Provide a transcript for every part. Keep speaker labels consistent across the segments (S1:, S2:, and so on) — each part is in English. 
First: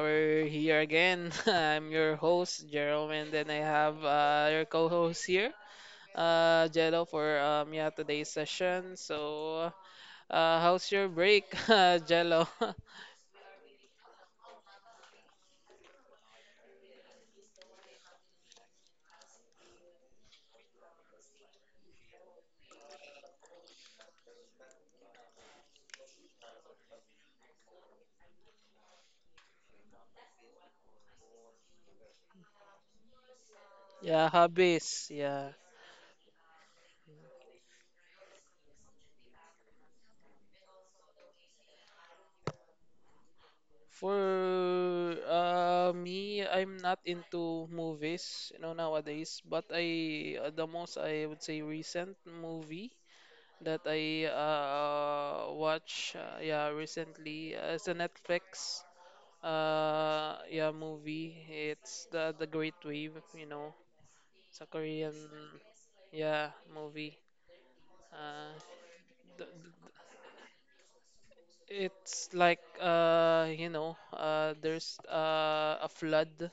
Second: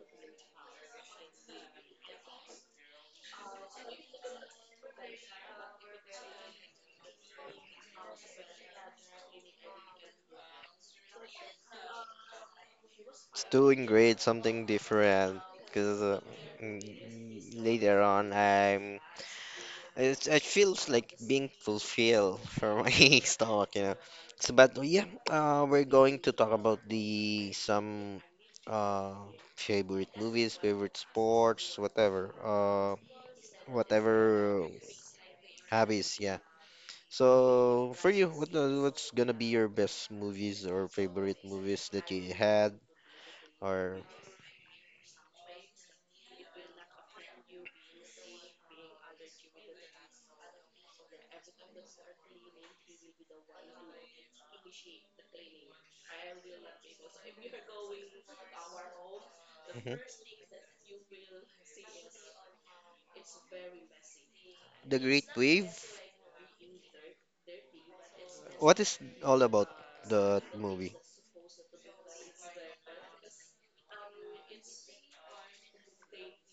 S1: We're here again. I'm your host, Jerome, and then I have your co-host here, Jello, for yeah, today's session. So, how's your break, Jello?
S2: Doing great, something different. Because uh, mm, later on, I'm, it feels like being fulfilled for my stomach, you know. We're going to talk about the some uh favorite movies, favorite sports, whatever, whatever
S1: Yeah, hobbies, yeah.
S2: hobbies. Yeah. So for you, what's gonna be your best movies or favorite movies that you had or?
S1: For me, I'm not into movies, you know, nowadays, but I the most I would say recent movie that I watch yeah recently. It's a Netflix
S2: Mhm.
S1: yeah movie. It's the Great Wave, you know. It's a
S2: The
S1: Korean
S2: Great Wave?
S1: yeah movie. Uh,
S2: What is all
S1: th-
S2: about
S1: th-
S2: the movie?
S1: it's like you know there's a flood.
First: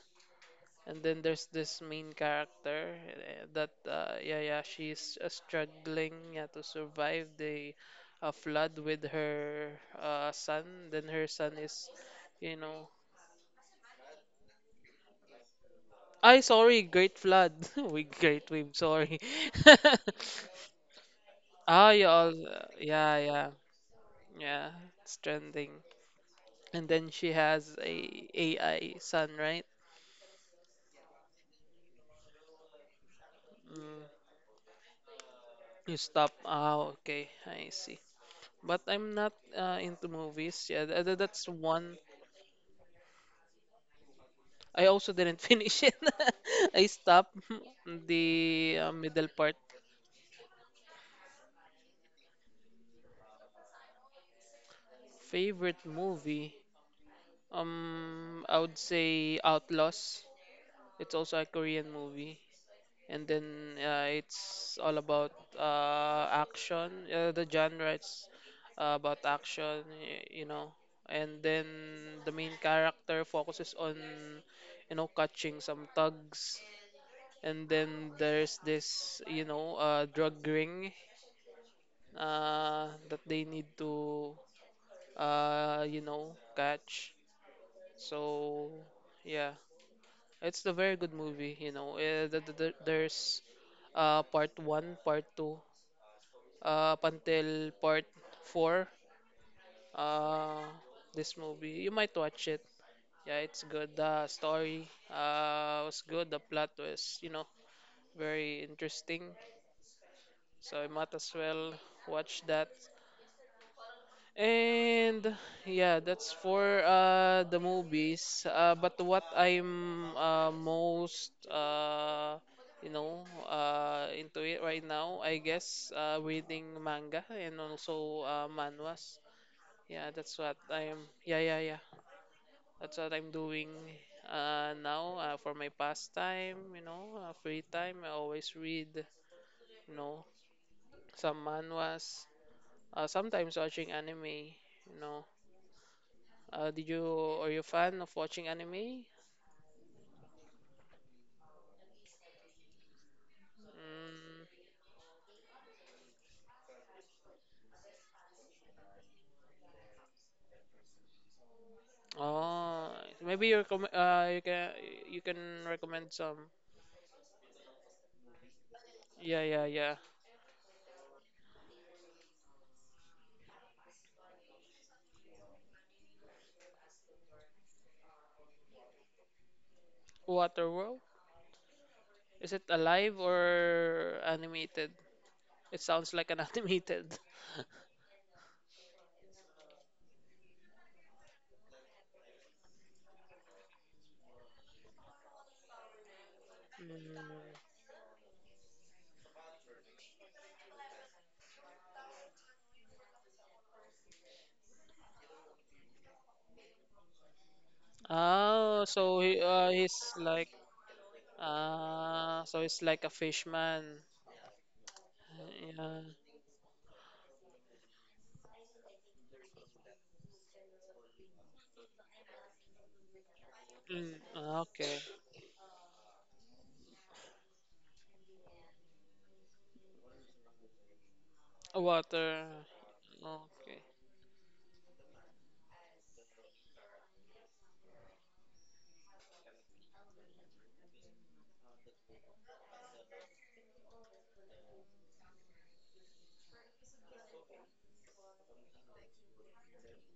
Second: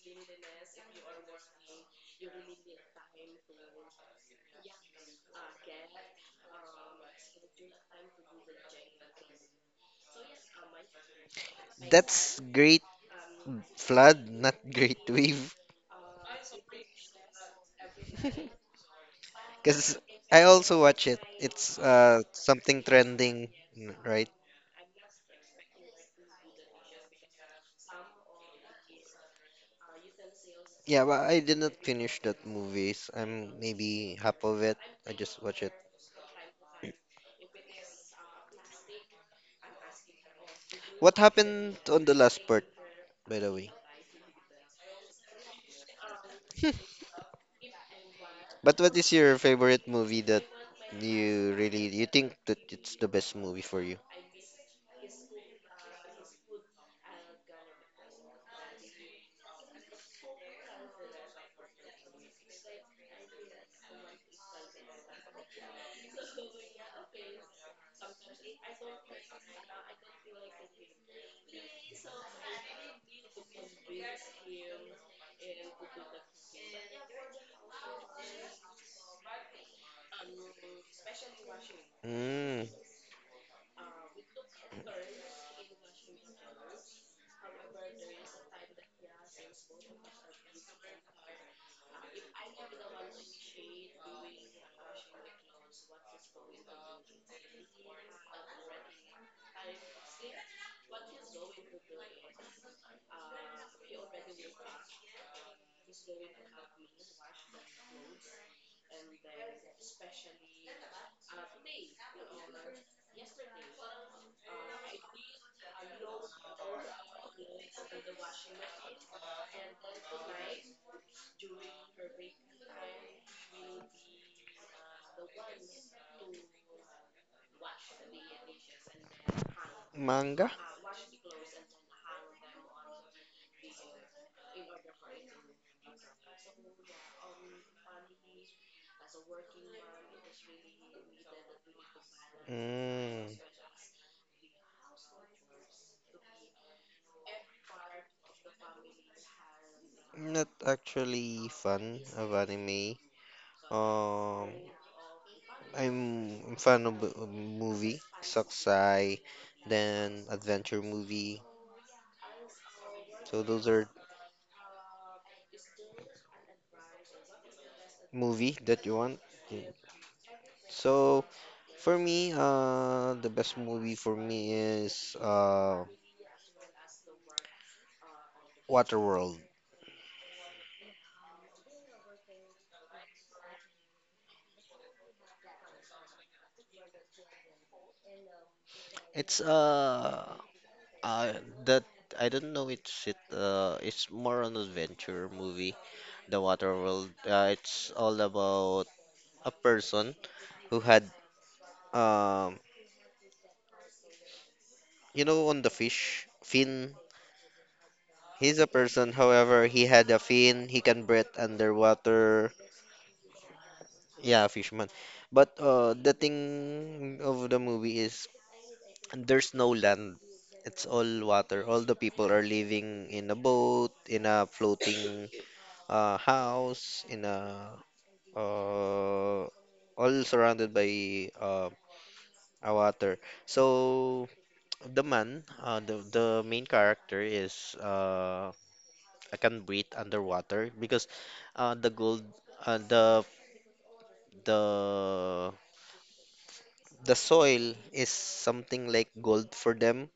S1: And then there's this main character that she's struggling, yeah, to survive the flood with her son. Then her son is
S2: That's
S1: you
S2: Great
S1: know
S2: Flood, not Great Wave.
S1: I sorry great flood we great wave sorry.
S2: Because I also watch it. It's
S1: Ah yeah all
S2: something
S1: yeah
S2: trending,
S1: yeah
S2: right?
S1: yeah it's. And then she has a AI son, right?
S2: Yeah, but I did not finish that movies. I'm
S1: Mm,
S2: maybe half of it. I just watch it.
S1: you stop. Ah, okay, I see. But I'm not into movies. Yeah,
S2: What
S1: that's
S2: happened
S1: one.
S2: on the last part, by the way?
S1: I also didn't finish it. I stopped
S2: But
S1: the
S2: what is
S1: middle
S2: your
S1: part.
S2: favorite movie that you think that it's the best movie for you?
S1: Favorite movie? I would say Outlaws. It's also a Korean movie. And then it's all about action. The genre is about action, you know. And then the main character focuses on, you know, catching some thugs. And then there's this, you know, drug ring
S2: Mm,
S1: that they need to, you know, catch. So, yeah, it's a very good movie, you know. There's part 1, part 2, up until part 4, uh, this movie. You might watch it. Yeah, it's good. The story was good. The plot was, you know, very interesting. So I might as well watch that. And yeah, that's for the movies. But what I'm most you know into it right now, I guess, reading manga and also manhwas. Yeah, that's
S2: manga?
S1: what I'm. Yeah, yeah, yeah. That's what I'm doing now for my pastime. You know, free time. I always read. You know, some manhwas.
S2: Mm.
S1: Sometimes watching anime. You know. Did you Are you a fan of watching anime?
S2: Not actually fan of anime. Um,
S1: Mm,
S2: I'm fan of of movie, Sakusai, then adventure movie.
S1: oh,
S2: So
S1: maybe you
S2: those are
S1: recommend you can recommend some.
S2: movie that you want.
S1: Yeah, yeah,
S2: Yeah.
S1: yeah.
S2: So for me, the best movie for me is Waterworld.
S1: Waterworld? Is it alive or animated? It sounds like an animated.
S2: It's uh that I don't know. It's more an adventure movie. The Waterworld.
S1: Mm.
S2: It's all about a person who had Um, you know, on the fish, fin. He's a
S1: Oh,
S2: person,
S1: so
S2: however, he
S1: he's
S2: had a
S1: like.
S2: fin. He can breathe
S1: Ah,
S2: underwater.
S1: so he's like a fishman.
S2: Yeah, fishman. But
S1: Yeah.
S2: the thing of the movie is there's no land. It's all water. All the people are living in a boat,
S1: Mm,
S2: in a
S1: okay.
S2: floating house, in a uh, all surrounded by
S1: Water.
S2: a water.
S1: Okay.
S2: So the main character is I can breathe underwater because uh, the gold uh, the the the soil is something like gold for them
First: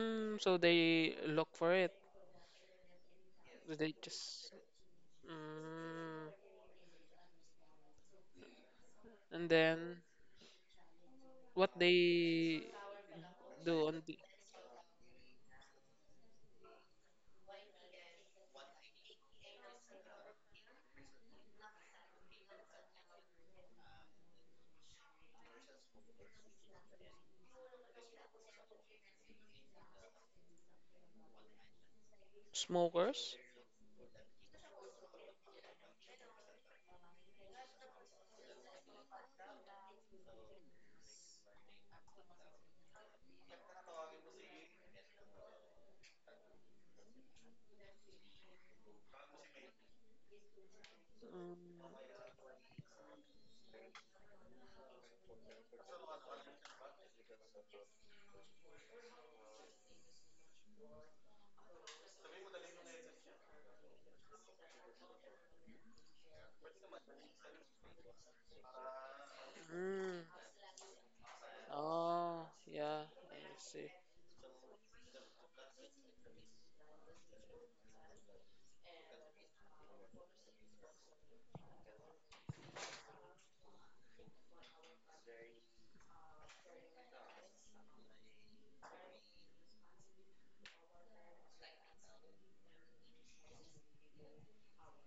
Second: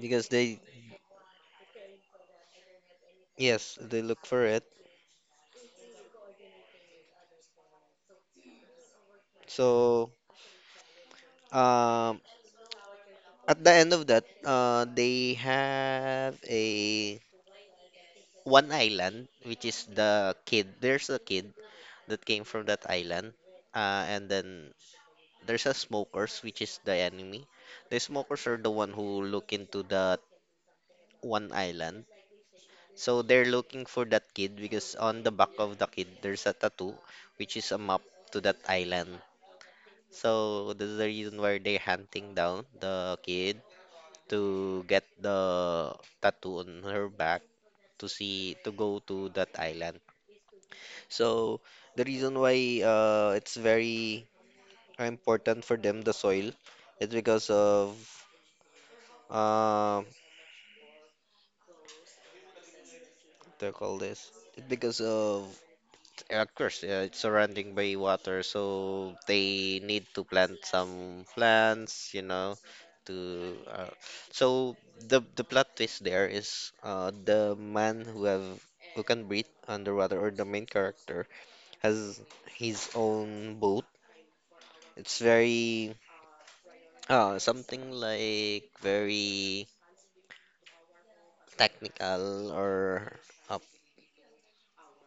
S2: because
S1: so
S2: they
S1: they look for it.
S2: yes
S1: They
S2: they look for
S1: just
S2: it.
S1: mm, and then
S2: So
S1: what
S2: um
S1: they
S2: at the
S1: do
S2: end
S1: on
S2: of
S1: the
S2: that they have a one island, which is the kid. There's a kid that came from that island, and then there's a smokers, which is the enemy. The smokers are the one who look into that one island. So
S1: smokers?
S2: they're looking for that kid because on the back of the kid there's a tattoo which is a map to that island. So this is the reason why they're hunting down the kid to get the tattoo on her back to see to go to that island. So
S1: Mm,
S2: the reason why it's very important for them the soil is because of uh, they call this it's because of, yeah. Of course, yeah, it's surrounding by water, so they need
S1: mm.
S2: to plant some plants, you
S1: Oh
S2: know,
S1: yeah,
S2: to
S1: I see.
S2: so the plot twist there is the man who have, who can breathe underwater, or the main character, has his own boat. It's very something like very technical or uh,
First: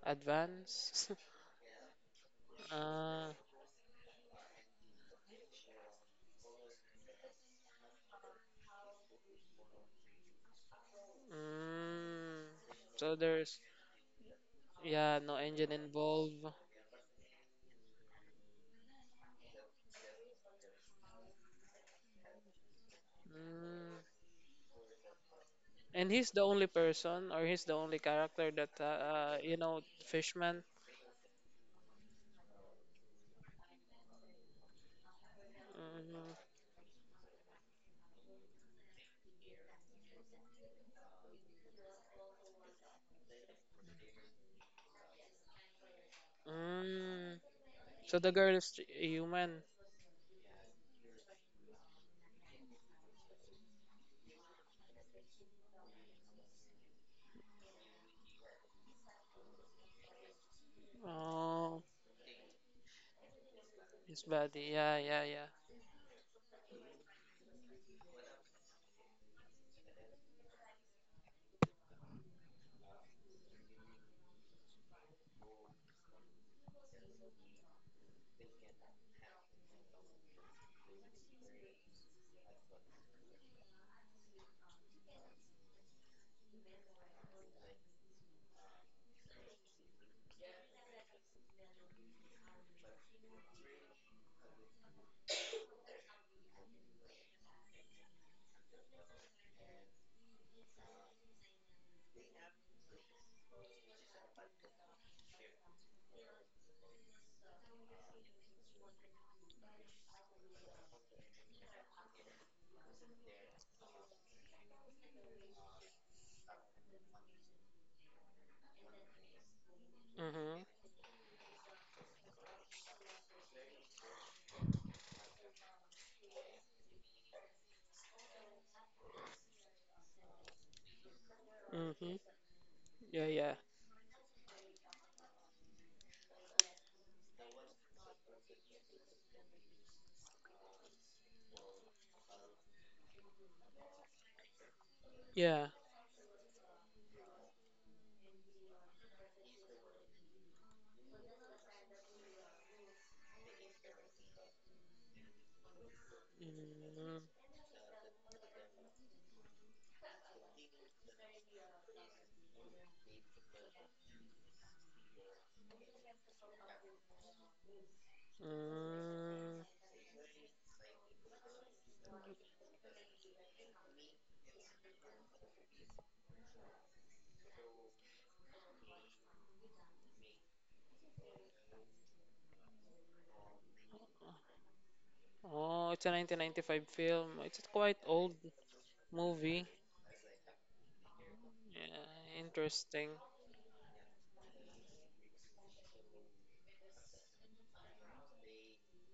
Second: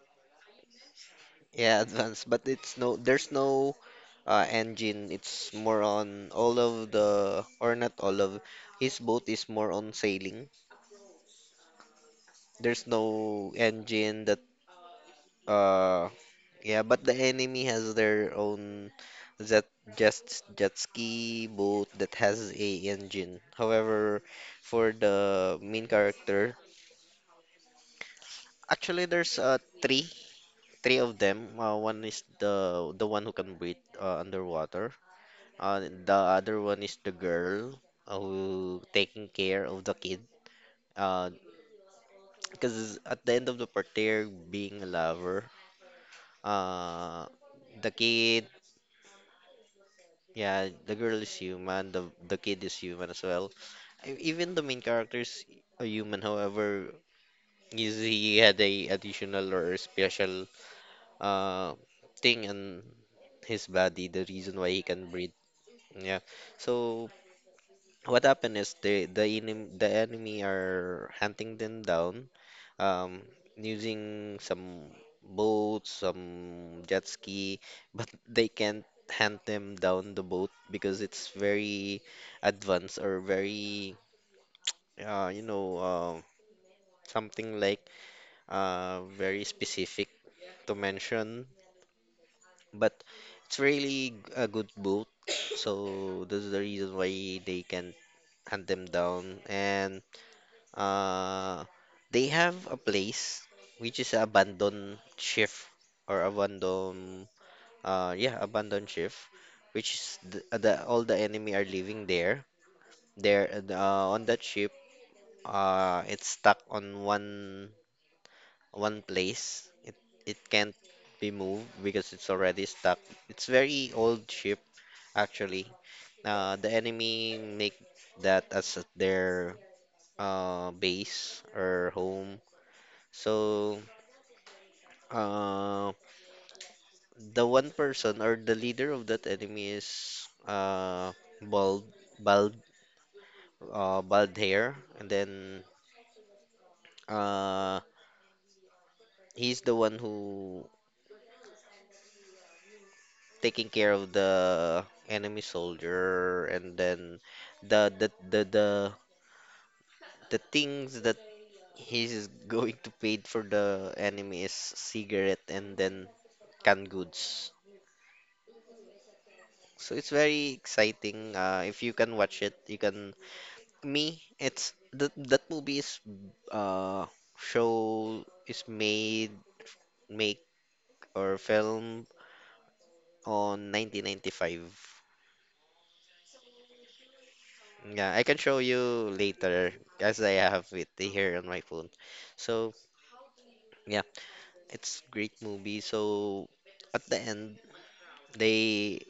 S1: Advance.
S2: yeah, advanced, but it's no, there's
S1: Ah,
S2: no engine. It's more on all of the, or not all of, his boat is more on sailing.
S1: mm.
S2: There's
S1: So
S2: no
S1: there's
S2: engine that,
S1: yeah, no engine
S2: uh,
S1: involved.
S2: yeah, but the enemy has their own jet, jet ski boat that has a engine.
S1: Mm.
S2: However, for the main
S1: And he's the
S2: character,
S1: only person, or he's the only character that
S2: actually there's
S1: you know, Fishman.
S2: three of them. One is the one who can breathe underwater. The
S1: Mm.
S2: other one is the girl who taking care of the kid. Uh, because at the end of the partner being a lover, uh,
S1: Mm.
S2: the
S1: So the
S2: kid,
S1: girl is human.
S2: yeah, the girl is human, the kid is human as well. E- Even the main character is a human. However, he had a additional or special uh
S1: Oh.
S2: thing on his body,
S1: His
S2: the reason
S1: body.
S2: why he
S1: Yeah,
S2: can
S1: yeah,
S2: breathe.
S1: yeah.
S2: Yeah. So what happened is the enemy are hunting them down um using some boats, some jet ski, but they can't hunt them down the boat because it's very advanced or very uh you know uh, something like very specific to mention, but it's really a good boat. So this is the reason why they can hunt them down. And Uh, they have a place which is a abandoned shift or abandoned yeah abandoned shift, which is the, all the enemy are living there, on that ship. It's stuck on one place. It
S1: Mhm.
S2: can't be moved because it's already stuck. It's very old ship. Actually the enemy make that as their base or
S1: Mhm.
S2: home.
S1: Yeah, yeah.
S2: So Uh, the one person or the leader of that enemy is bald, bald, bald hair, and then
S1: Yeah.
S2: uh he's the one who taking care of the enemy soldier, and then
S1: Mm,
S2: the the the the, the things that he's going to pay for the enemy is cigarette and then canned goods.
S1: mm.
S2: So it's very exciting. If you can watch it, you can. Me, it's that that movie is uh show is made make or film on 1995.
S1: Oh, it's a 1995 film. It's a quite
S2: Yeah, I
S1: old
S2: can show you
S1: movie.
S2: later as I have it here on my phone.
S1: Yeah,
S2: So
S1: interesting.
S2: yeah, it's great movie. So at the end, they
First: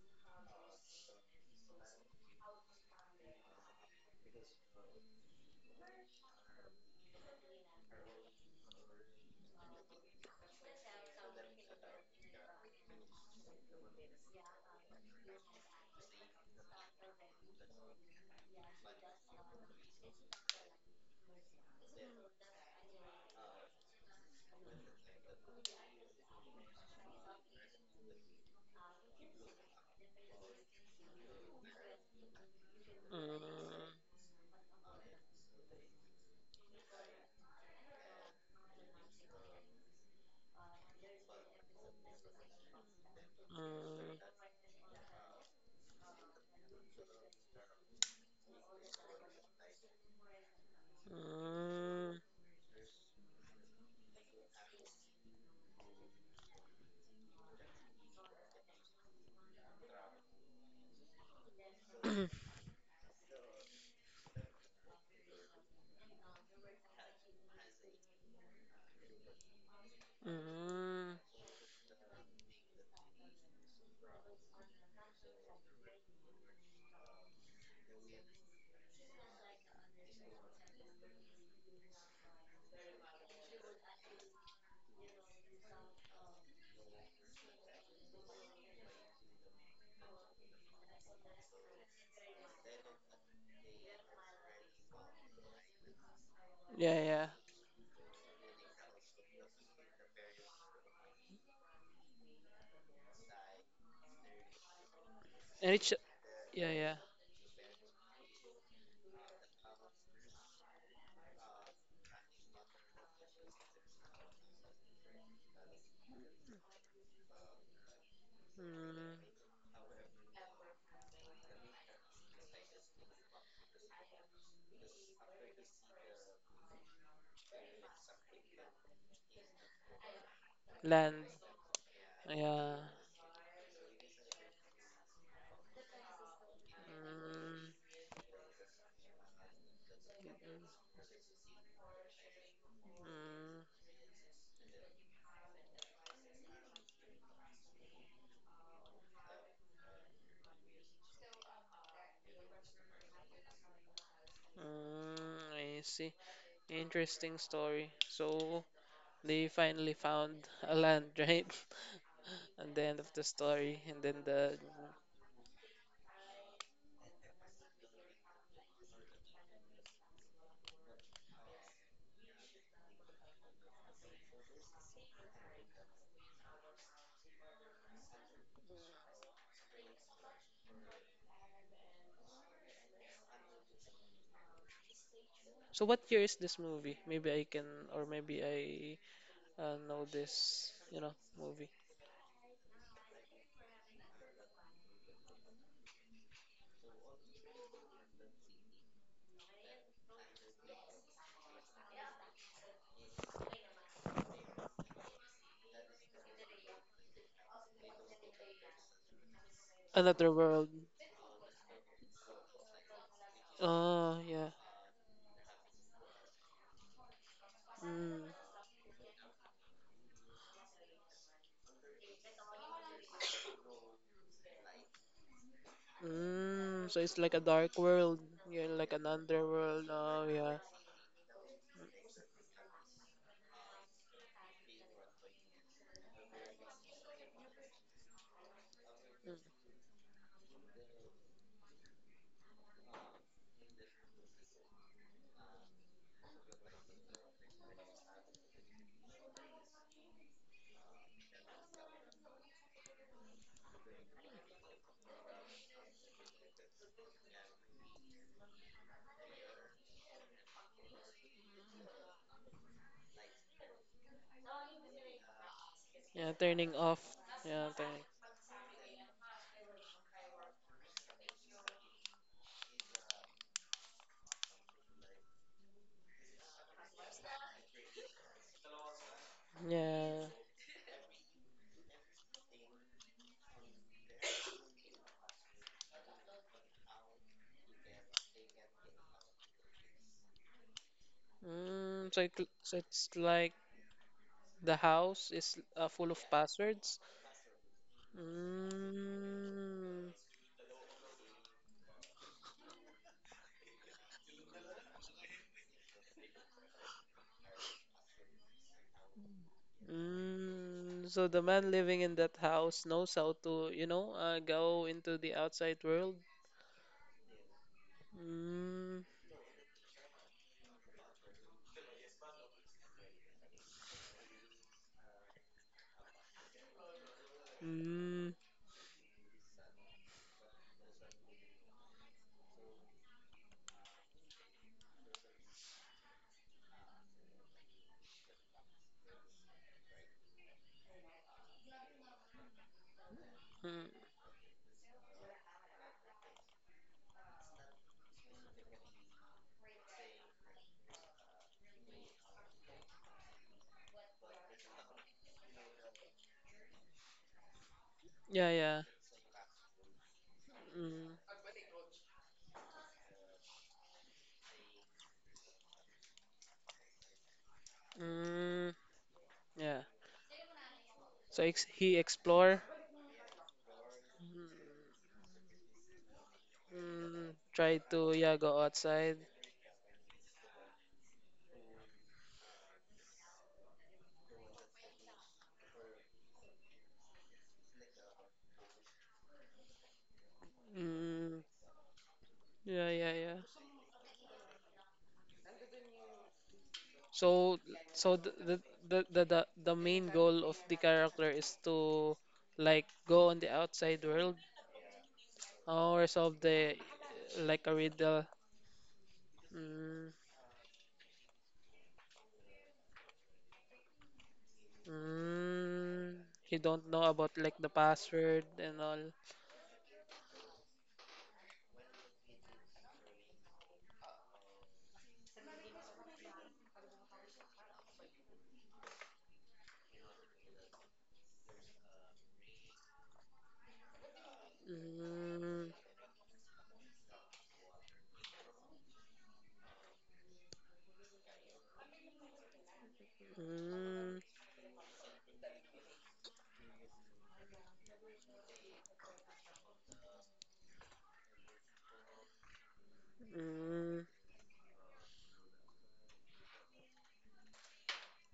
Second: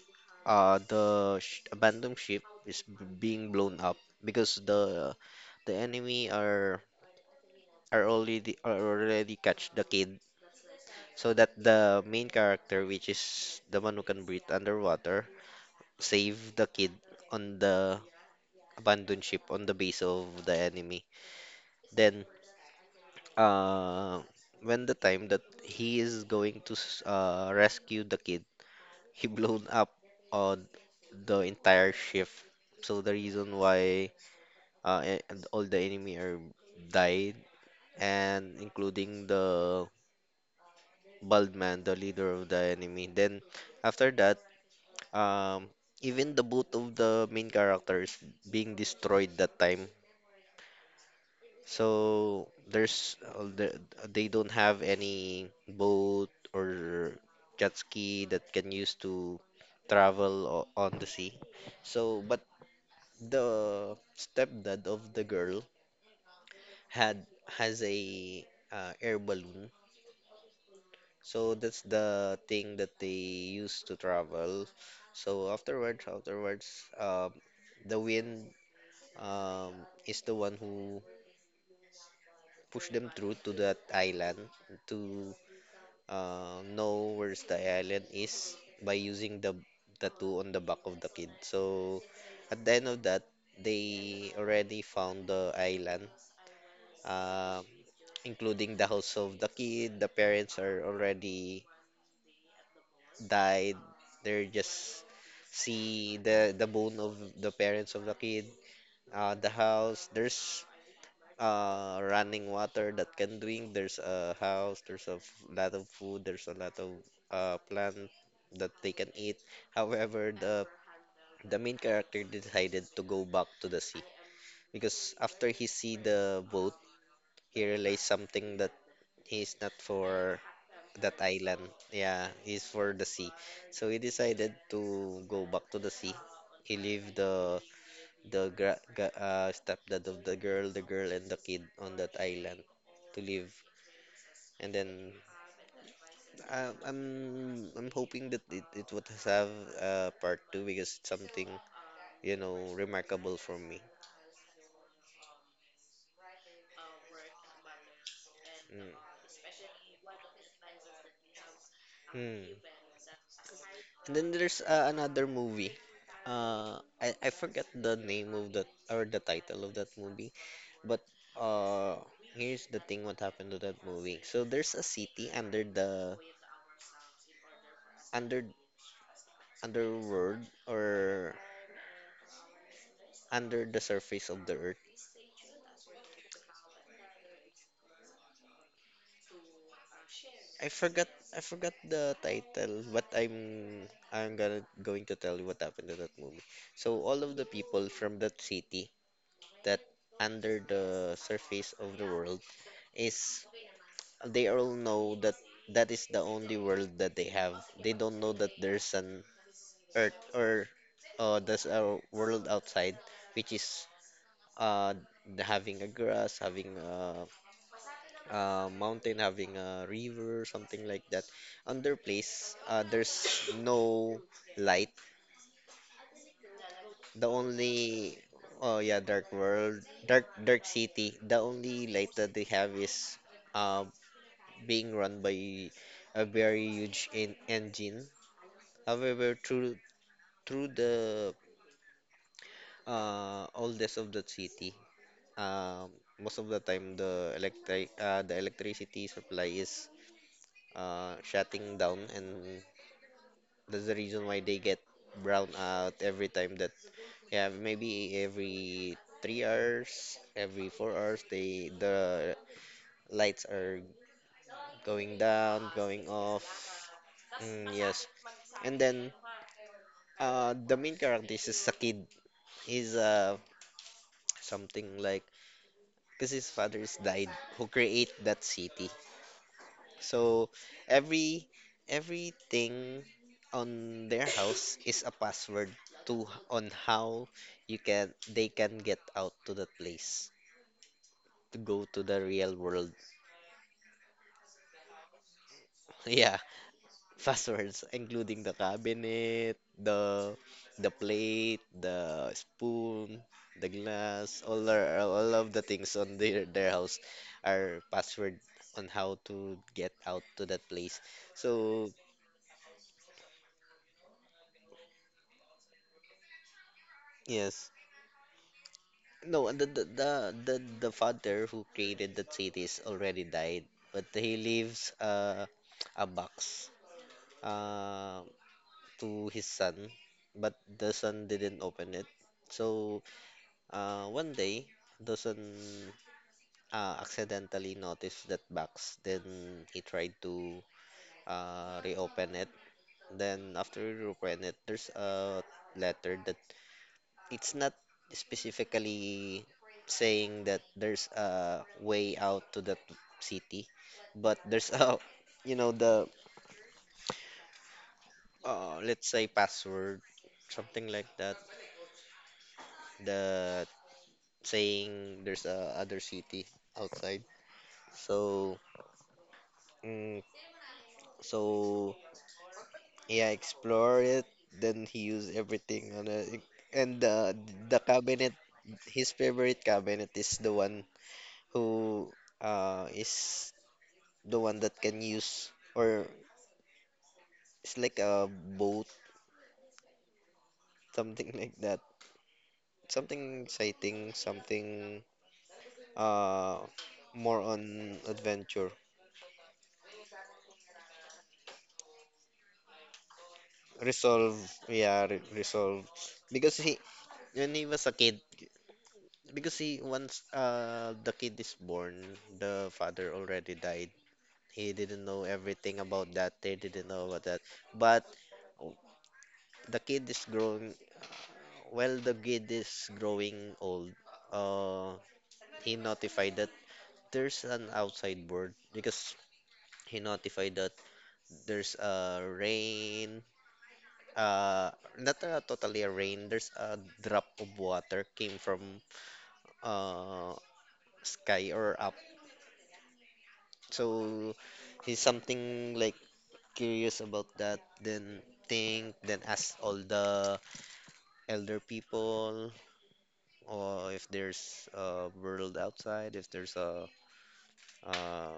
S2: the sh abandoned ship is being blown up because the enemy are already catch the kid. So that the main character, which is the one who can breathe underwater, save the kid on the abandoned ship, on the base of the enemy. Then, uh, when the time that he is going to rescue the kid, he blown up on the entire ship. So the reason
S1: Mm,
S2: why and all the enemy are died, and including the bald man, the leader of the enemy. Then after
S1: mm,
S2: that, um even the boot of the main character is being destroyed that time.
S1: mm.
S2: So there's they don't have any boat or jet ski that can use to travel on the sea. So but the stepdad of the girl had has a air balloon.
S1: Mm.
S2: So that's the thing that they used to travel. So afterwards, the wind, um, is the one who pushed them through to that island to, know where's the island is, by using the tattoo on the back of the kid. So at the end of that, they already found the island,
S1: Yeah, yeah.
S2: um, including the house of the kid. The parents are already died. They're just
S1: And it's
S2: see the
S1: yeah,
S2: bone
S1: yeah.
S2: of the parents of the kid. The house. There's running water that can drink. There's a house. There's a lot of food. There's a lot of plant that they can
S1: Mm.
S2: eat. However, the main character decided to go back to the sea because after he see the boat, he realized something, that he's not for that
S1: Land.
S2: island. Yeah, he's
S1: Yeah.
S2: for the sea. So he decided to go back to the sea. He leave the
S1: Mm.
S2: stepdad of the girl, the girl, and the kid on that island to live.
S1: Mm.
S2: And then I'm hoping that it would have part two because it's something, you know, remarkable for me.
S1: Mm. I see. Interesting story. So
S2: Mm.
S1: they finally found a land, right?
S2: Hmm.
S1: At the end of the story, and
S2: And
S1: then
S2: then there's
S1: the.
S2: another movie. I forget the name of that or the title of that movie, but uh, here's the thing: what happened to that movie? So there's a city under the under underworld or under the surface of the earth.
S1: So what year is this movie? Maybe I can, or maybe I know
S2: I
S1: this, you
S2: forgot
S1: know,
S2: I
S1: movie.
S2: forgot the title, but I'm gonna going to tell you what happened to that movie. So all of the people from that city that under the surface of the world is, they all know that that is the only world that they have. They don't know that there's an earth,
S1: Another
S2: or
S1: world.
S2: there's a world outside which is
S1: Oh yeah.
S2: uh having a grass, having
S1: Mm.
S2: mountain, having a river, something like that. On their place, there's no light.
S1: Mm. So it's
S2: The
S1: like a dark
S2: only,
S1: world. Yeah,
S2: oh
S1: like
S2: yeah,
S1: an
S2: dark world,
S1: underworld. Oh yeah.
S2: dark city. The only light that they have is uh, being run by a very huge en engine.
S1: Mm.
S2: However, through the oldest of the city, um, most of the time the electricity supply is shutting down. And that's the reason why they get brown out every time, that yeah, maybe every three hours, every four hours they, the lights are going down, going
S1: Yeah, turning
S2: off.
S1: off. Yeah,
S2: Mm,
S1: turning.
S2: yes, and then the main character is a kid. He's something like, because his father's died, who create that city.
S1: Yeah.
S2: So every everything on their house is a password, to on how you can they can get out to that place, to go to
S1: Mm,
S2: the
S1: so, it,
S2: real
S1: so
S2: world.
S1: it's like. The house is full of
S2: Yeah,
S1: passwords.
S2: passwords including the cabinet,
S1: Mm,
S2: the plate, the spoon, the glass, all of the things on their house are password on how to get out to that place.
S1: mm. So the man
S2: So
S1: living in that house knows how to, you know, go into the outside world.
S2: yes.
S1: Mm,
S2: No, the father who created that cities already died, but he leaves a box, uh,
S1: mm,
S2: to his son, but the son didn't open it. So one day, the son accidentally noticed that box. Then he tried to reopen it. Then after he
S1: mm.
S2: reopened it, there's a letter that it's not specifically saying that there's a way out to that city, but there's a, the,
S1: Yeah, yeah.
S2: let's say password, something like
S1: Mm,
S2: that, that saying there's a other city outside. So,
S1: mm, yeah.
S2: mm,
S1: So ex
S2: so
S1: he explore,
S2: yeah, explore it. Then he used everything on a, and
S1: mm,
S2: the
S1: try to
S2: cabinet,
S1: yeah go
S2: his
S1: outside.
S2: favorite cabinet is the one who is the one that can use or it's like a boat, something
S1: Mm,
S2: like that.
S1: yeah, yeah, yeah.
S2: Something exciting, something uh more
S1: So,
S2: on
S1: so
S2: adventure.
S1: the main goal of the character is to like go on the outside
S2: Resolve,
S1: world
S2: yeah, re resolve.
S1: or solve
S2: Because
S1: the
S2: he when he
S1: like a
S2: was a kid,
S1: riddle.
S2: because he
S1: Mm,
S2: once the kid is born, the father already died. He didn't know everything about
S1: mm,
S2: that. They
S1: you
S2: didn't
S1: don't
S2: know
S1: know
S2: about
S1: about
S2: that.
S1: like the
S2: But
S1: password
S2: w-
S1: and all.
S2: the kid is growing, while the kid is growing old, uh, he notified that there's an outside board because he notified that there's a rain, uh, not a,
S1: Mm,
S2: totally a rain, there's a drop of water came from uh, sky or up.
S1: mm, mm,
S2: So he's something like curious about that, then think, then ask all the elder people or if there's a world outside, if there's a uh,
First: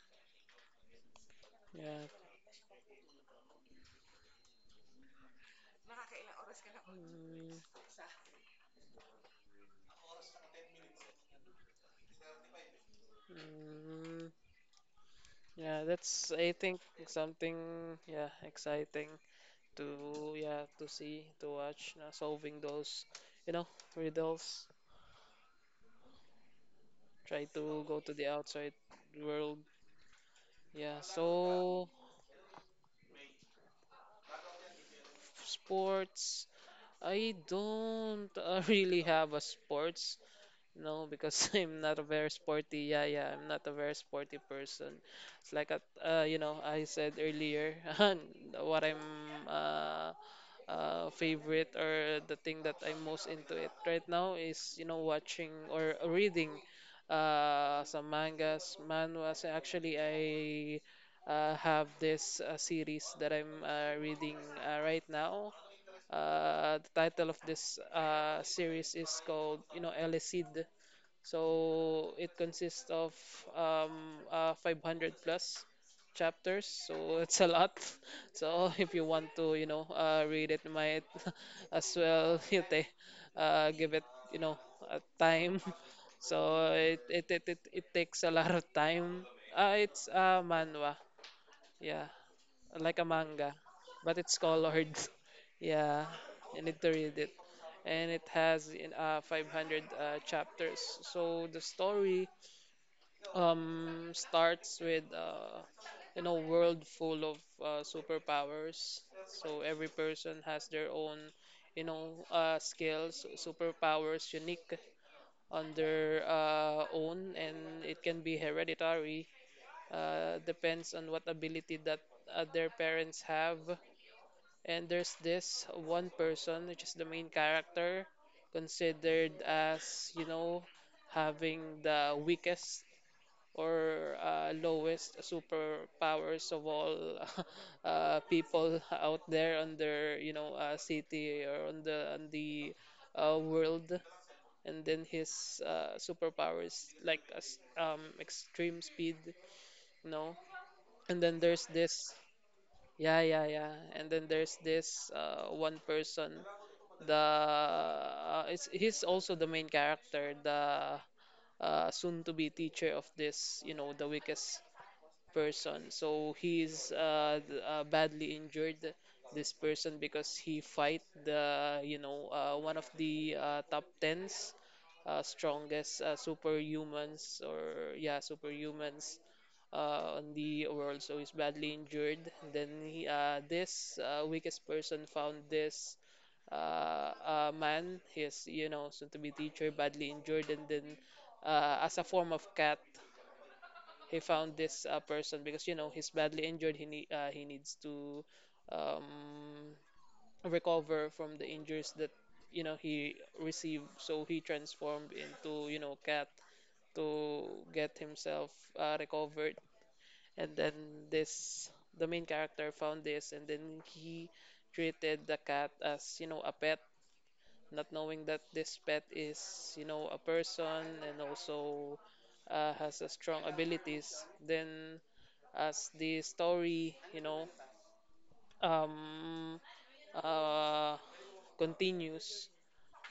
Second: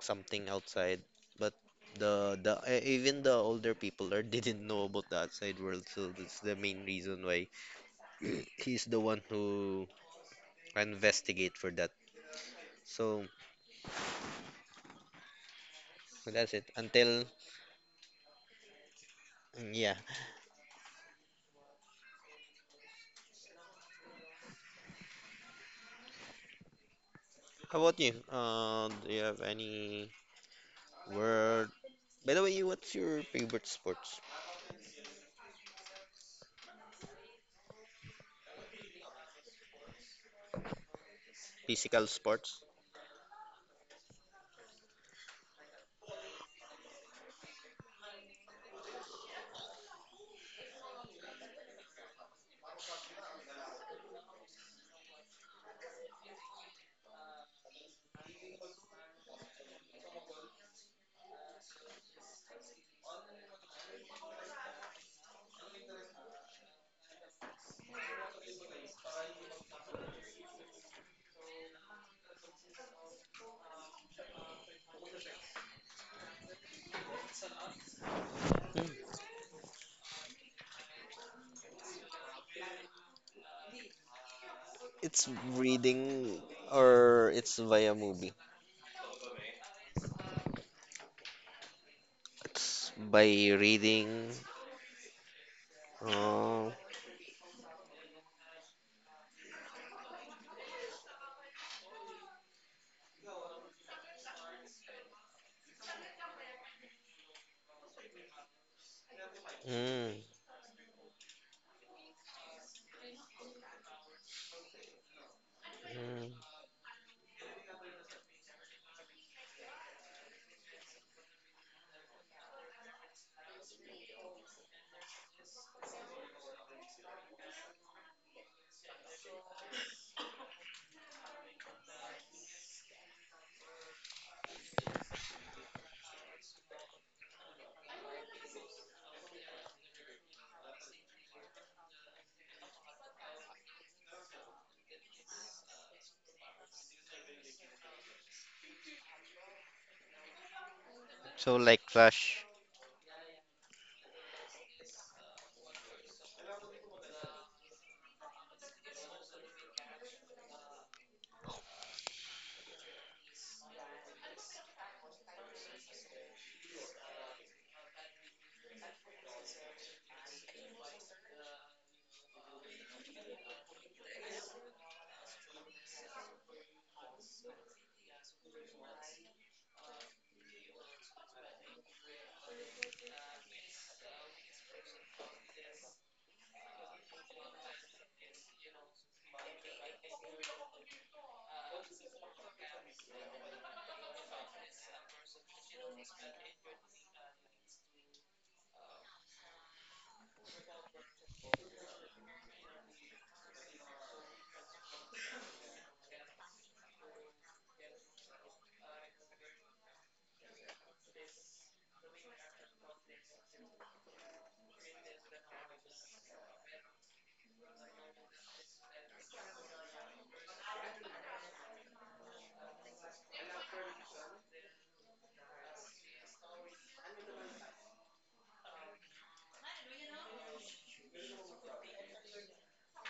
S2: something outside. But
S1: yeah.
S2: even the older people are didn't know about the outside world, so that's the main reason why
S1: Mm,
S2: he's the one who investigate for that. So
S1: mm, yeah, that's I
S2: that's it.
S1: think
S2: Until
S1: something yeah exciting.
S2: mm, yeah.
S1: To yeah to see to watch solving those you know riddles try
S2: How
S1: to
S2: about
S1: go to
S2: you?
S1: the outside
S2: Do you have
S1: world
S2: any
S1: yeah
S2: word?
S1: so
S2: By the way, what's your favorite sports?
S1: sports. I don't really have a sports no because I'm not a
S2: Physical
S1: very
S2: sports?
S1: sporty yeah yeah I'm not a very sporty person. It's like a, you know I said earlier what I'm uh, favorite or the thing that I'm most into it right now is you know watching or reading some mangas, manhwas. Actually, I have this series that I'm reading right now. The title of this series is called you know El Cid. So it consists of 500 plus chapters, so it's a lot. So
S2: Hmm.
S1: if you want to, you know, read it, might as well you take, give it, you know, a
S2: It's
S1: time.
S2: reading
S1: So it it,
S2: or
S1: it,
S2: it's
S1: it, it
S2: via
S1: takes a
S2: movie.
S1: lot of time. It's a manhwa, yeah
S2: It's
S1: like a
S2: by
S1: manga, but
S2: reading.
S1: it's colored. Yeah, you
S2: Uh,
S1: need to read it, and it has in 500 chapters. So the story starts with you know world full of superpowers. So every
S2: mm.
S1: person has their own you know skills, superpowers unique on their
S2: Mm,
S1: own, and it can be hereditary. Depends on what ability that their parents have. And there's this one person, which is the main character, considered as, you know, having the weakest or lowest superpowers of all people out there on their, you know, city or on the world. And then his superpowers like extreme speed, you know. And then
S2: so
S1: there's
S2: like
S1: this,
S2: Rush.
S1: yeah, yeah, yeah. And then there's this one person, the it's he's also the main character, the soon to be teacher of this, you know, the weakest person. So he's badly injured this person because he fight the you know one of the top tens strongest superhumans or superhumans on the world, so he's badly injured. Then this weakest person found this a man, his you know soon to be teacher, badly injured, and then as a form of cat, he found this person because you know he's badly injured. He needs to um, recover from the injuries that you know he received. So he transformed into you know cat to get himself recovered, and then this the main character found this, and then he treated the cat as you know a pet, not knowing that this pet is, you know, a person and also has a strong abilities. Then, as the story, you know, um, uh, continues,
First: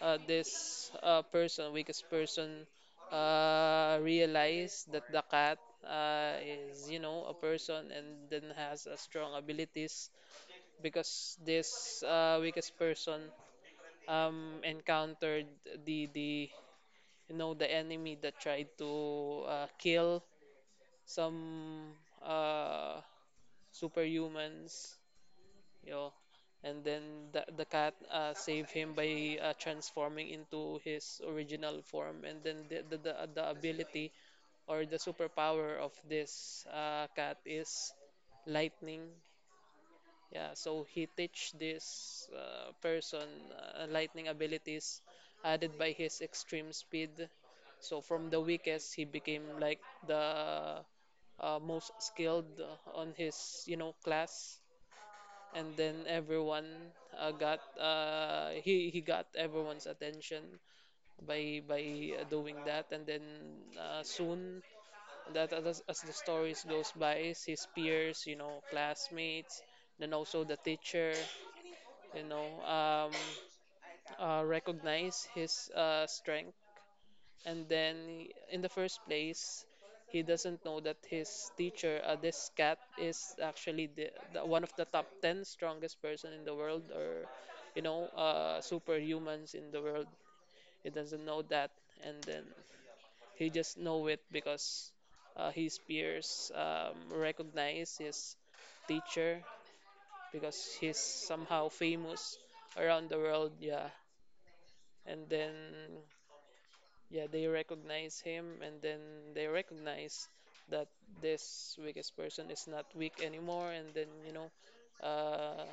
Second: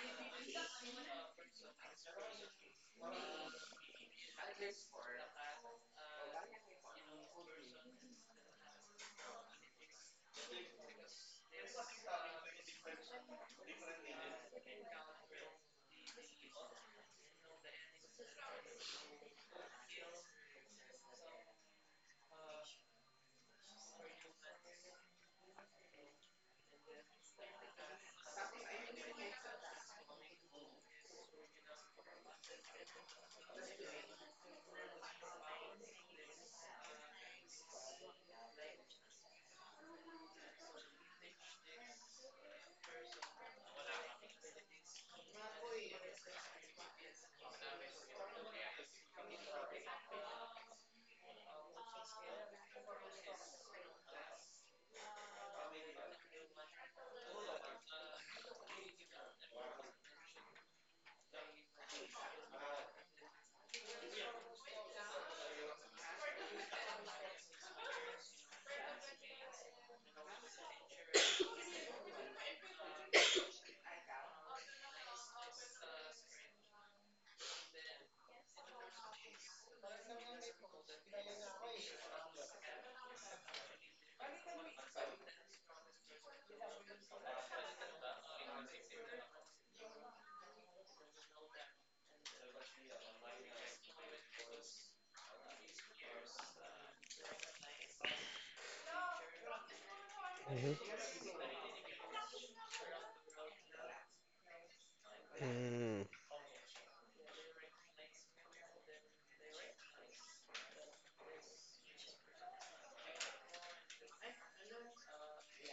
S1: this weakest person, realize that the cat is, you know, a person and then has a strong abilities, because this weakest person encountered the you know the enemy that tried to kill some uh, superhumans you know, and then the cat saved him by transforming into his original form, and then the ability or the superpower of this cat is lightning. Yeah, so he teach this person lightning abilities added by his extreme speed. So from the weakest, he became like the most skilled on his you know class, and then everyone got he got everyone's attention by doing that, and then soon that as the stories goes by, his peers, you know, classmates, then also the teacher, you know, recognize his strength. And then, in the first place, he doesn't know that his teacher, this cat, is actually the one of the top 10 strongest person in the world, or you know, superhumans in the world. He doesn't know that, and then he just know it because his peers recognize his teacher because
S2: Hmm.
S1: he's somehow famous around the world. Yeah, and then
S2: Mm,
S1: yeah they recognize him and then they recognize that this weakest person is not weak anymore, and then you know uh,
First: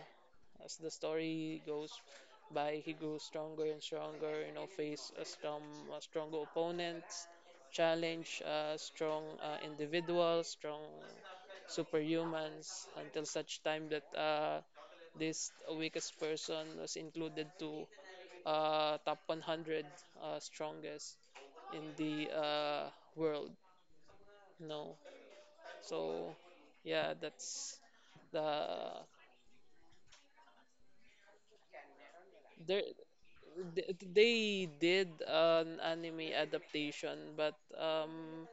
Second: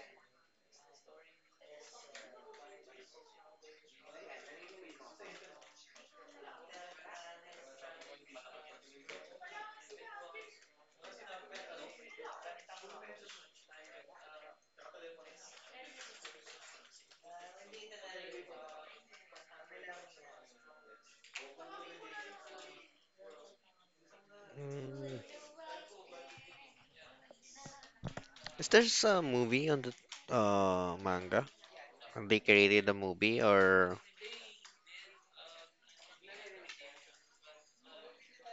S1: as the story goes by, he grew stronger and stronger, you know, face a strong a stronger opponents, challenge strong individuals, strong superhumans, until such time that this weakest person was included to top 100 strongest in the world. No,
S2: mm.
S1: so yeah, that's
S2: Is
S1: the
S2: there a movie on the manga? They
S1: there.
S2: created a movie or
S1: They did an anime adaptation, but um,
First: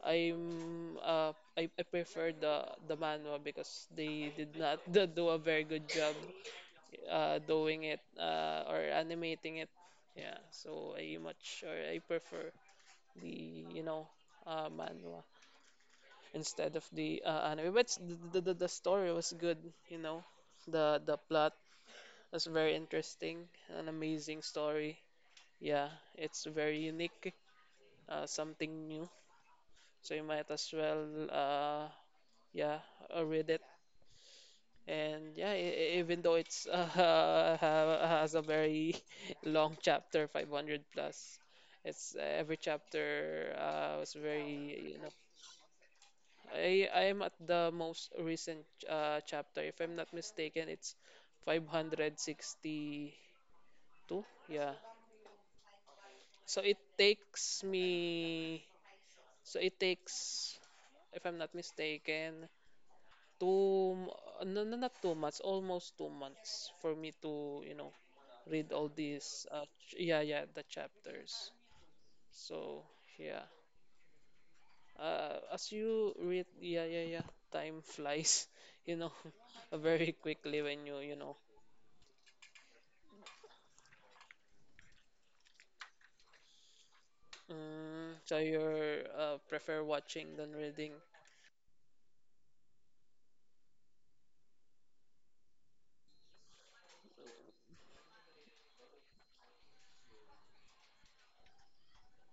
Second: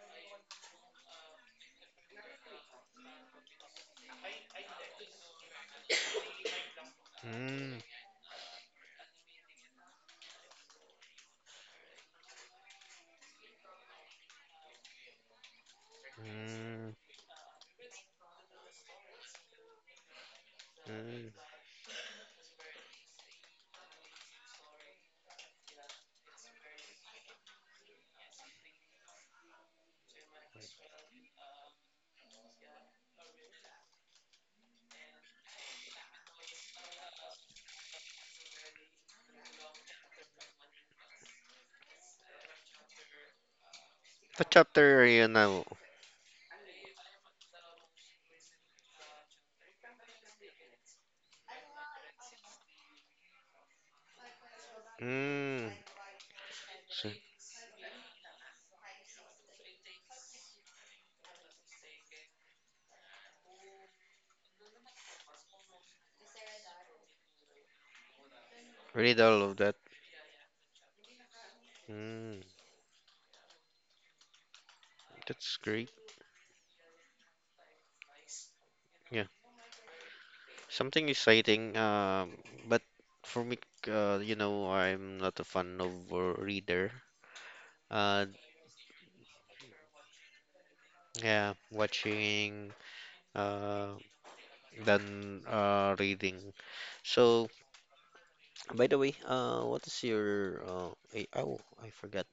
S1: I'm uh, I, I prefer the manhwa because they did not do a very good job
S2: mm,
S1: doing it or animating it. Yeah, so I much or I prefer the you know manhwa. Instead of
S2: mm,
S1: the anime. The story was good, you know. The
S2: mm.
S1: plot was very interesting, an amazing story. Yeah, it's very unique, something new. So you might as well, uh, yeah, read it. And yeah, even though it's has a very long chapter, 500 plus, it's every chapter, was
S2: What
S1: very, you
S2: chapter are you now?
S1: I am at the most recent chapter. If I'm not mistaken, it's 562. Yeah.
S2: Mm,
S1: So it
S2: so
S1: takes me. So it takes, if I'm not mistaken, two. m- No, no, not 2 months. Almost 2 months for me to, you know, read all
S2: read all
S1: these.
S2: of that.
S1: Yeah, yeah, the chapters.
S2: Mm,
S1: So yeah.
S2: that's
S1: As
S2: great.
S1: you read, yeah, yeah, yeah. Time flies. You know,
S2: Yeah,
S1: very quickly when you,
S2: something
S1: you know.
S2: exciting. But for me, I'm not a fan of a reader.
S1: Mm,
S2: Uh,
S1: so you're prefer watching than reading?
S2: yeah, watching. Uh, than reading. So, by the way, what is your oh, I forgot.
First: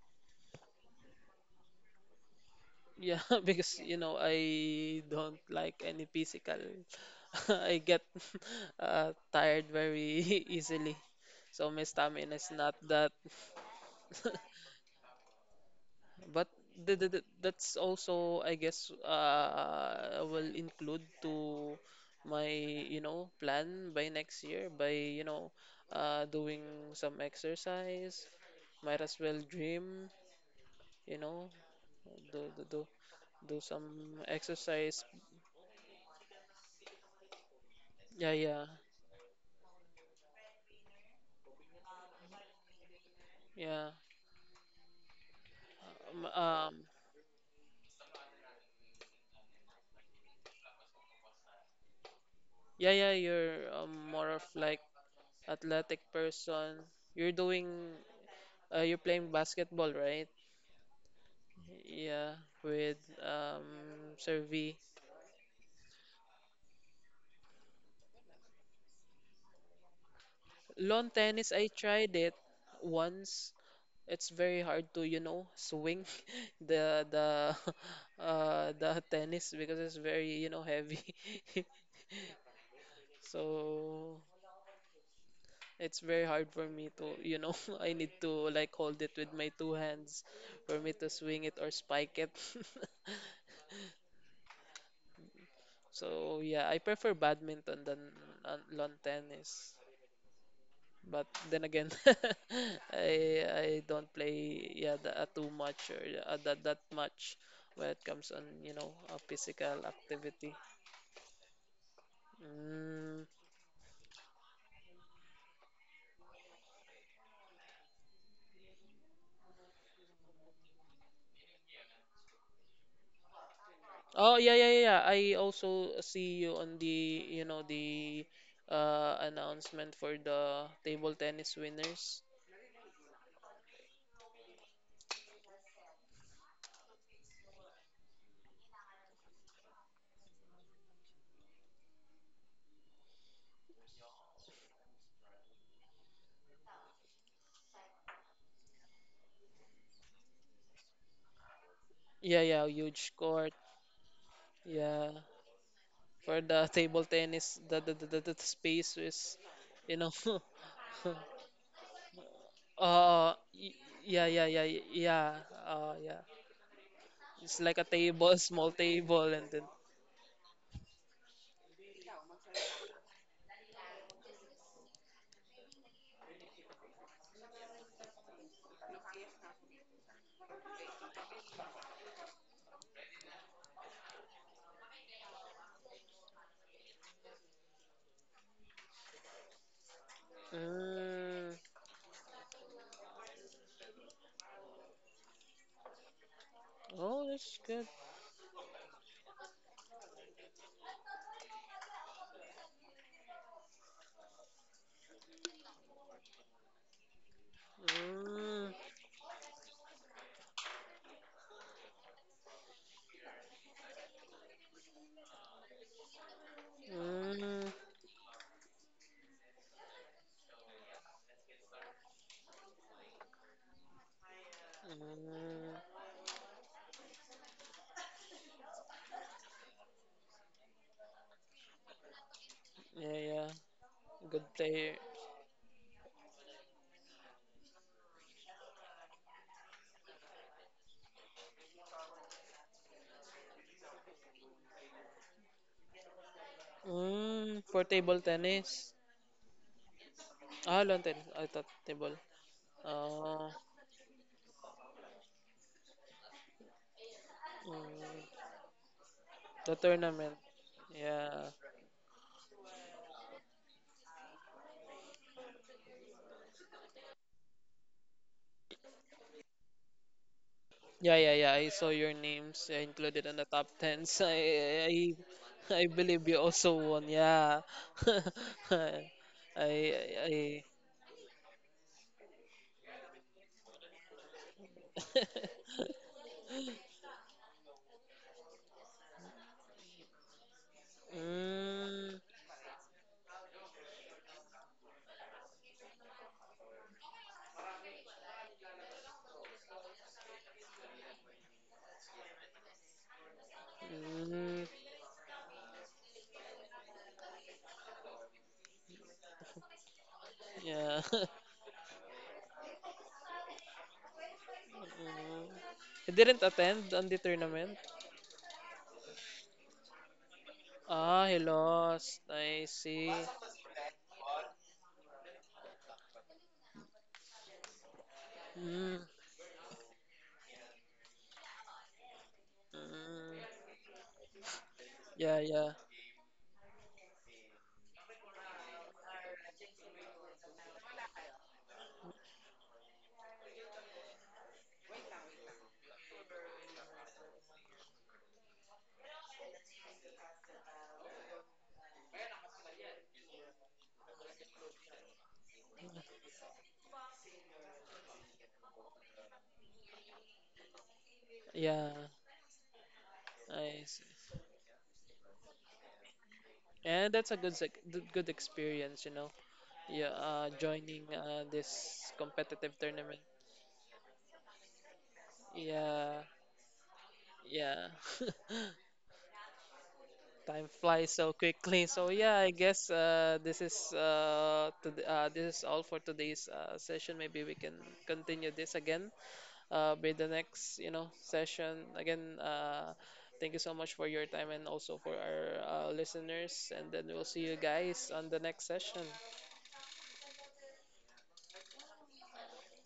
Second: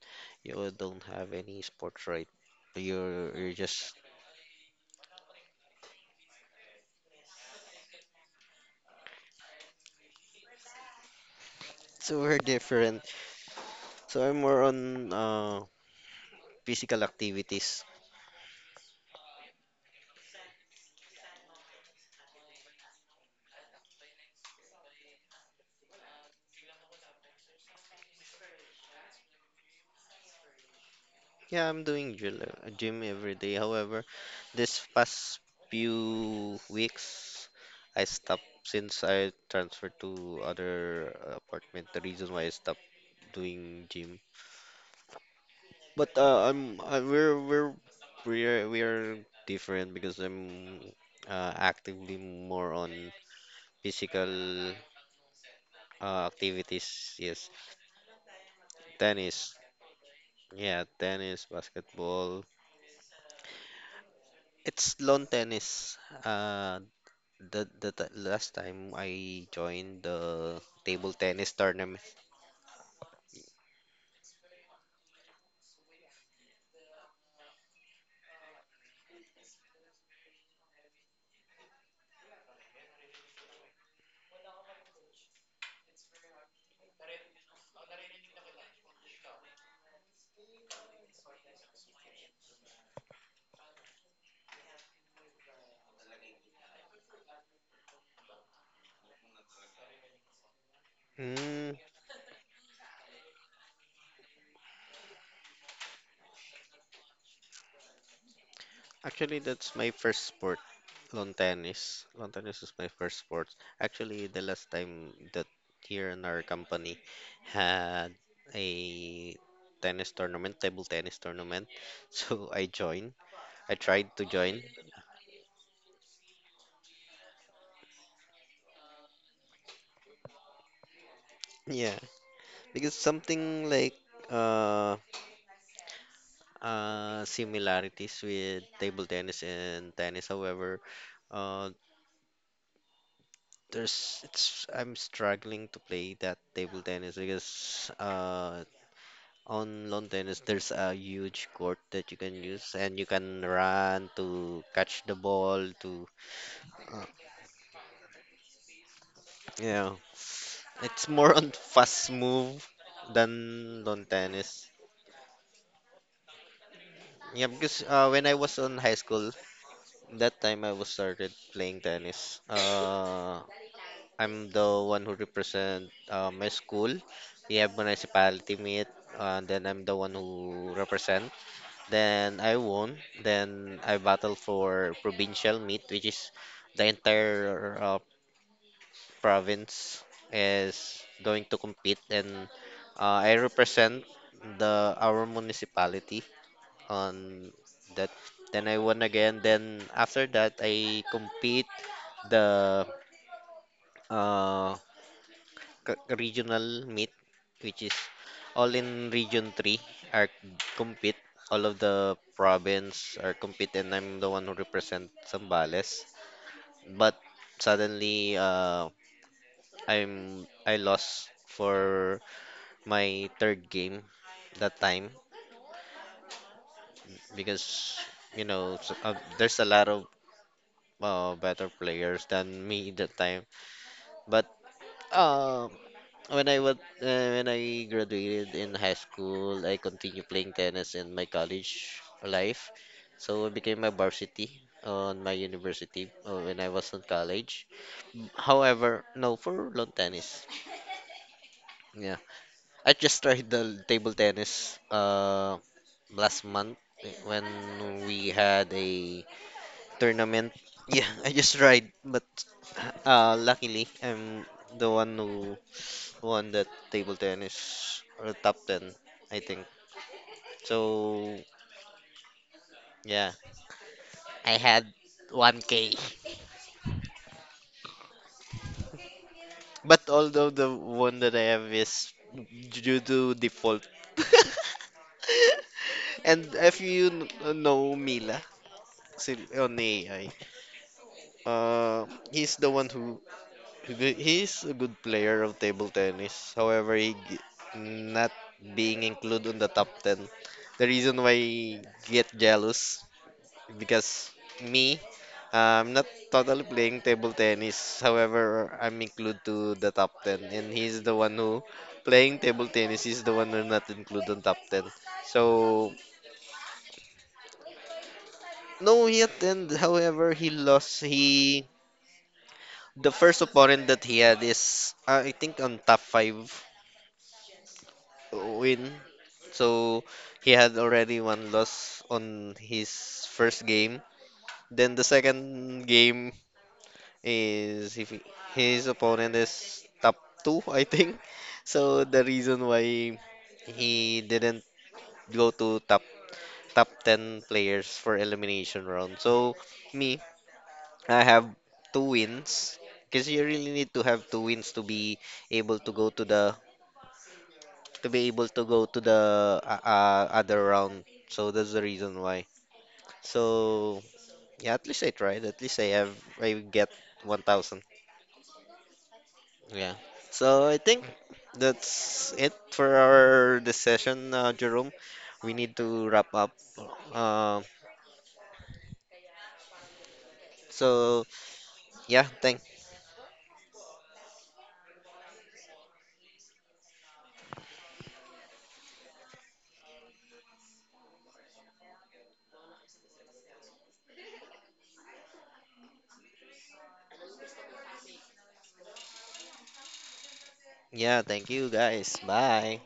S2: You don't have any sports, right?
S1: Yeah,
S2: You're you're
S1: because
S2: just
S1: you know I don't like any physical. I get tired very easily, so my stamina
S2: super
S1: is not
S2: different.
S1: that.
S2: So I'm more on
S1: But
S2: physical
S1: that's
S2: activities.
S1: also I guess will include to my you know plan by next year by you know doing some exercise. Might as well dream, you know,
S2: Yeah, I'm doing gym,
S1: do do do,
S2: gym every day.
S1: do
S2: However,
S1: some
S2: this
S1: exercise.
S2: past few weeks, I
S1: Yeah,
S2: stopped
S1: yeah,
S2: since I transferred to other apartment. The reason why I stopped doing
S1: yeah.
S2: gym. But
S1: Um, um,
S2: we are different because I'm actively more
S1: yeah,
S2: on
S1: yeah. You're more of
S2: physical
S1: like athletic person.
S2: activities.
S1: You're
S2: Yes,
S1: doing. You're playing
S2: tennis.
S1: basketball, right?
S2: Yeah, tennis,
S1: Yeah,
S2: basketball.
S1: with Servi.
S2: It's lawn tennis. Last time I joined the
S1: Lawn
S2: table
S1: tennis,
S2: tennis
S1: I
S2: tournament.
S1: tried it once. It's very hard to, you know, swing the the tennis because it's very, you know, heavy. So it's very hard for me to, you know, I need to like hold it with my two hands for me to swing it or spike it. So yeah, I prefer badminton than lawn tennis. But then
S2: Mm,
S1: again, I don't play yeah the, too much or that much when it comes on you know
S2: actually, that's
S1: physical
S2: my first
S1: activity.
S2: sport. Lawn tennis. Lawn tennis is my first
S1: Mm.
S2: sports. Actually, the last time that here in our company had a tennis tournament, table tennis tournament. So I joined. I tried to
S1: Oh yeah,
S2: join.
S1: yeah, yeah, yeah. I also see you on the, you know, the announcement for the table tennis
S2: Yeah,
S1: winners.
S2: because something like uh similarities with table tennis and tennis. However, uh there's it's I'm struggling to play that table tennis because on lawn tennis, there's a huge court that you can
S1: Yeah, yeah,
S2: use, and you
S1: huge
S2: can
S1: court.
S2: run to catch
S1: Yeah.
S2: the ball. To
S1: For the table
S2: uh,
S1: tennis, the space is
S2: yeah,
S1: you know.
S2: it's more on fast move
S1: Uh y-
S2: than lawn
S1: yeah, yeah, yeah,
S2: tennis.
S1: yeah. Yeah.
S2: Yeah,
S1: It's like
S2: because
S1: a
S2: when I
S1: table,
S2: was
S1: small
S2: on high school,
S1: table and then
S2: that time I was started playing tennis. I'm the one who represent my school. We have municipality meet, and then I'm the one who represent. Then I won. Then I battled for provincial meet, which is the entire province is going
S1: mm,
S2: to compete, and I represent the our municipality
S1: oh,
S2: on
S1: that's good.
S2: that. Then I won again. Then after that, I compete the uh, regional meet, which is all
S1: Mm,
S2: in Region 3 are compete. All of the province are compete, and I'm the one who represent Zambales.
S1: mm,
S2: But
S1: mm, mm.
S2: suddenly, I lost for my third game that time because there's a lot of better players than me
S1: Yeah,
S2: that time.
S1: yeah. Good
S2: But
S1: player.
S2: uh, when I was when I graduated in high school, I continued playing tennis in my college life. So I became a varsity on my university when I was in
S1: Mm,
S2: college.
S1: for table tennis.
S2: However, no, for lawn tennis.
S1: Ah, lawn tennis. I thought table.
S2: Yeah, I just
S1: Uh,
S2: tried the table tennis last month when we
S1: mm,
S2: had a
S1: the tournament.
S2: tournament. Yeah, I
S1: Yeah.
S2: just tried, but luckily I'm the one who won that table tennis or top 10, I think.
S1: Yeah, yeah,
S2: So,
S1: yeah. I saw your names, yeah, included
S2: yeah.
S1: in the top 10s.
S2: I had
S1: I
S2: 1K.
S1: believe you also won. Yeah. I,
S2: But although
S1: I.
S2: the one that I have is due to default. And if you know Mila on AI, uh,
S1: mm,
S2: he's the one he's a good player of table tennis. However, not being included on the top ten. The reason why he get jealous because
S1: mm,
S2: me, I'm not totally playing table tennis. However, I'm included to the top 10 and
S1: yeah.
S2: he's the one who playing table tennis. He's the one who not included on top 10. So,
S1: mm. He didn't attend on the tournament.
S2: no, he attended. However, he lost.
S1: Ah, he
S2: He
S1: lost. I
S2: the
S1: see.
S2: first opponent that he had is I think on top 5 win.
S1: Mm,
S2: So, he had already one loss on his
S1: mm,
S2: first game. Then the
S1: yeah, yeah,
S2: second game is if he- his opponent is top two, I think. So the reason why he didn't go to top ten players for elimination round. So me, I have two wins because you really need to have two wins to be able to go to the to be able to go to the other round. So that's the
S1: yeah.
S2: reason why.
S1: I
S2: So
S1: see.
S2: yeah, at least I tried. At least I have I get
S1: And that's a
S2: 1,000.
S1: good experience, you know.
S2: Yeah.
S1: Yeah,
S2: So I think
S1: joining this
S2: that's it
S1: competitive
S2: for
S1: tournament.
S2: our discussion, Jerome. We need to
S1: Yeah,
S2: wrap up. Uh,
S1: yeah. Time flies
S2: so
S1: so quickly. So
S2: yeah,
S1: yeah, I
S2: thank
S1: guess this is all for today's session. Maybe we can continue this again by the next, you know, session. Again, thank you so much for your time and also for our listeners. And then we'll see you guys on the next session.
S2: yeah, thank you guys. Bye.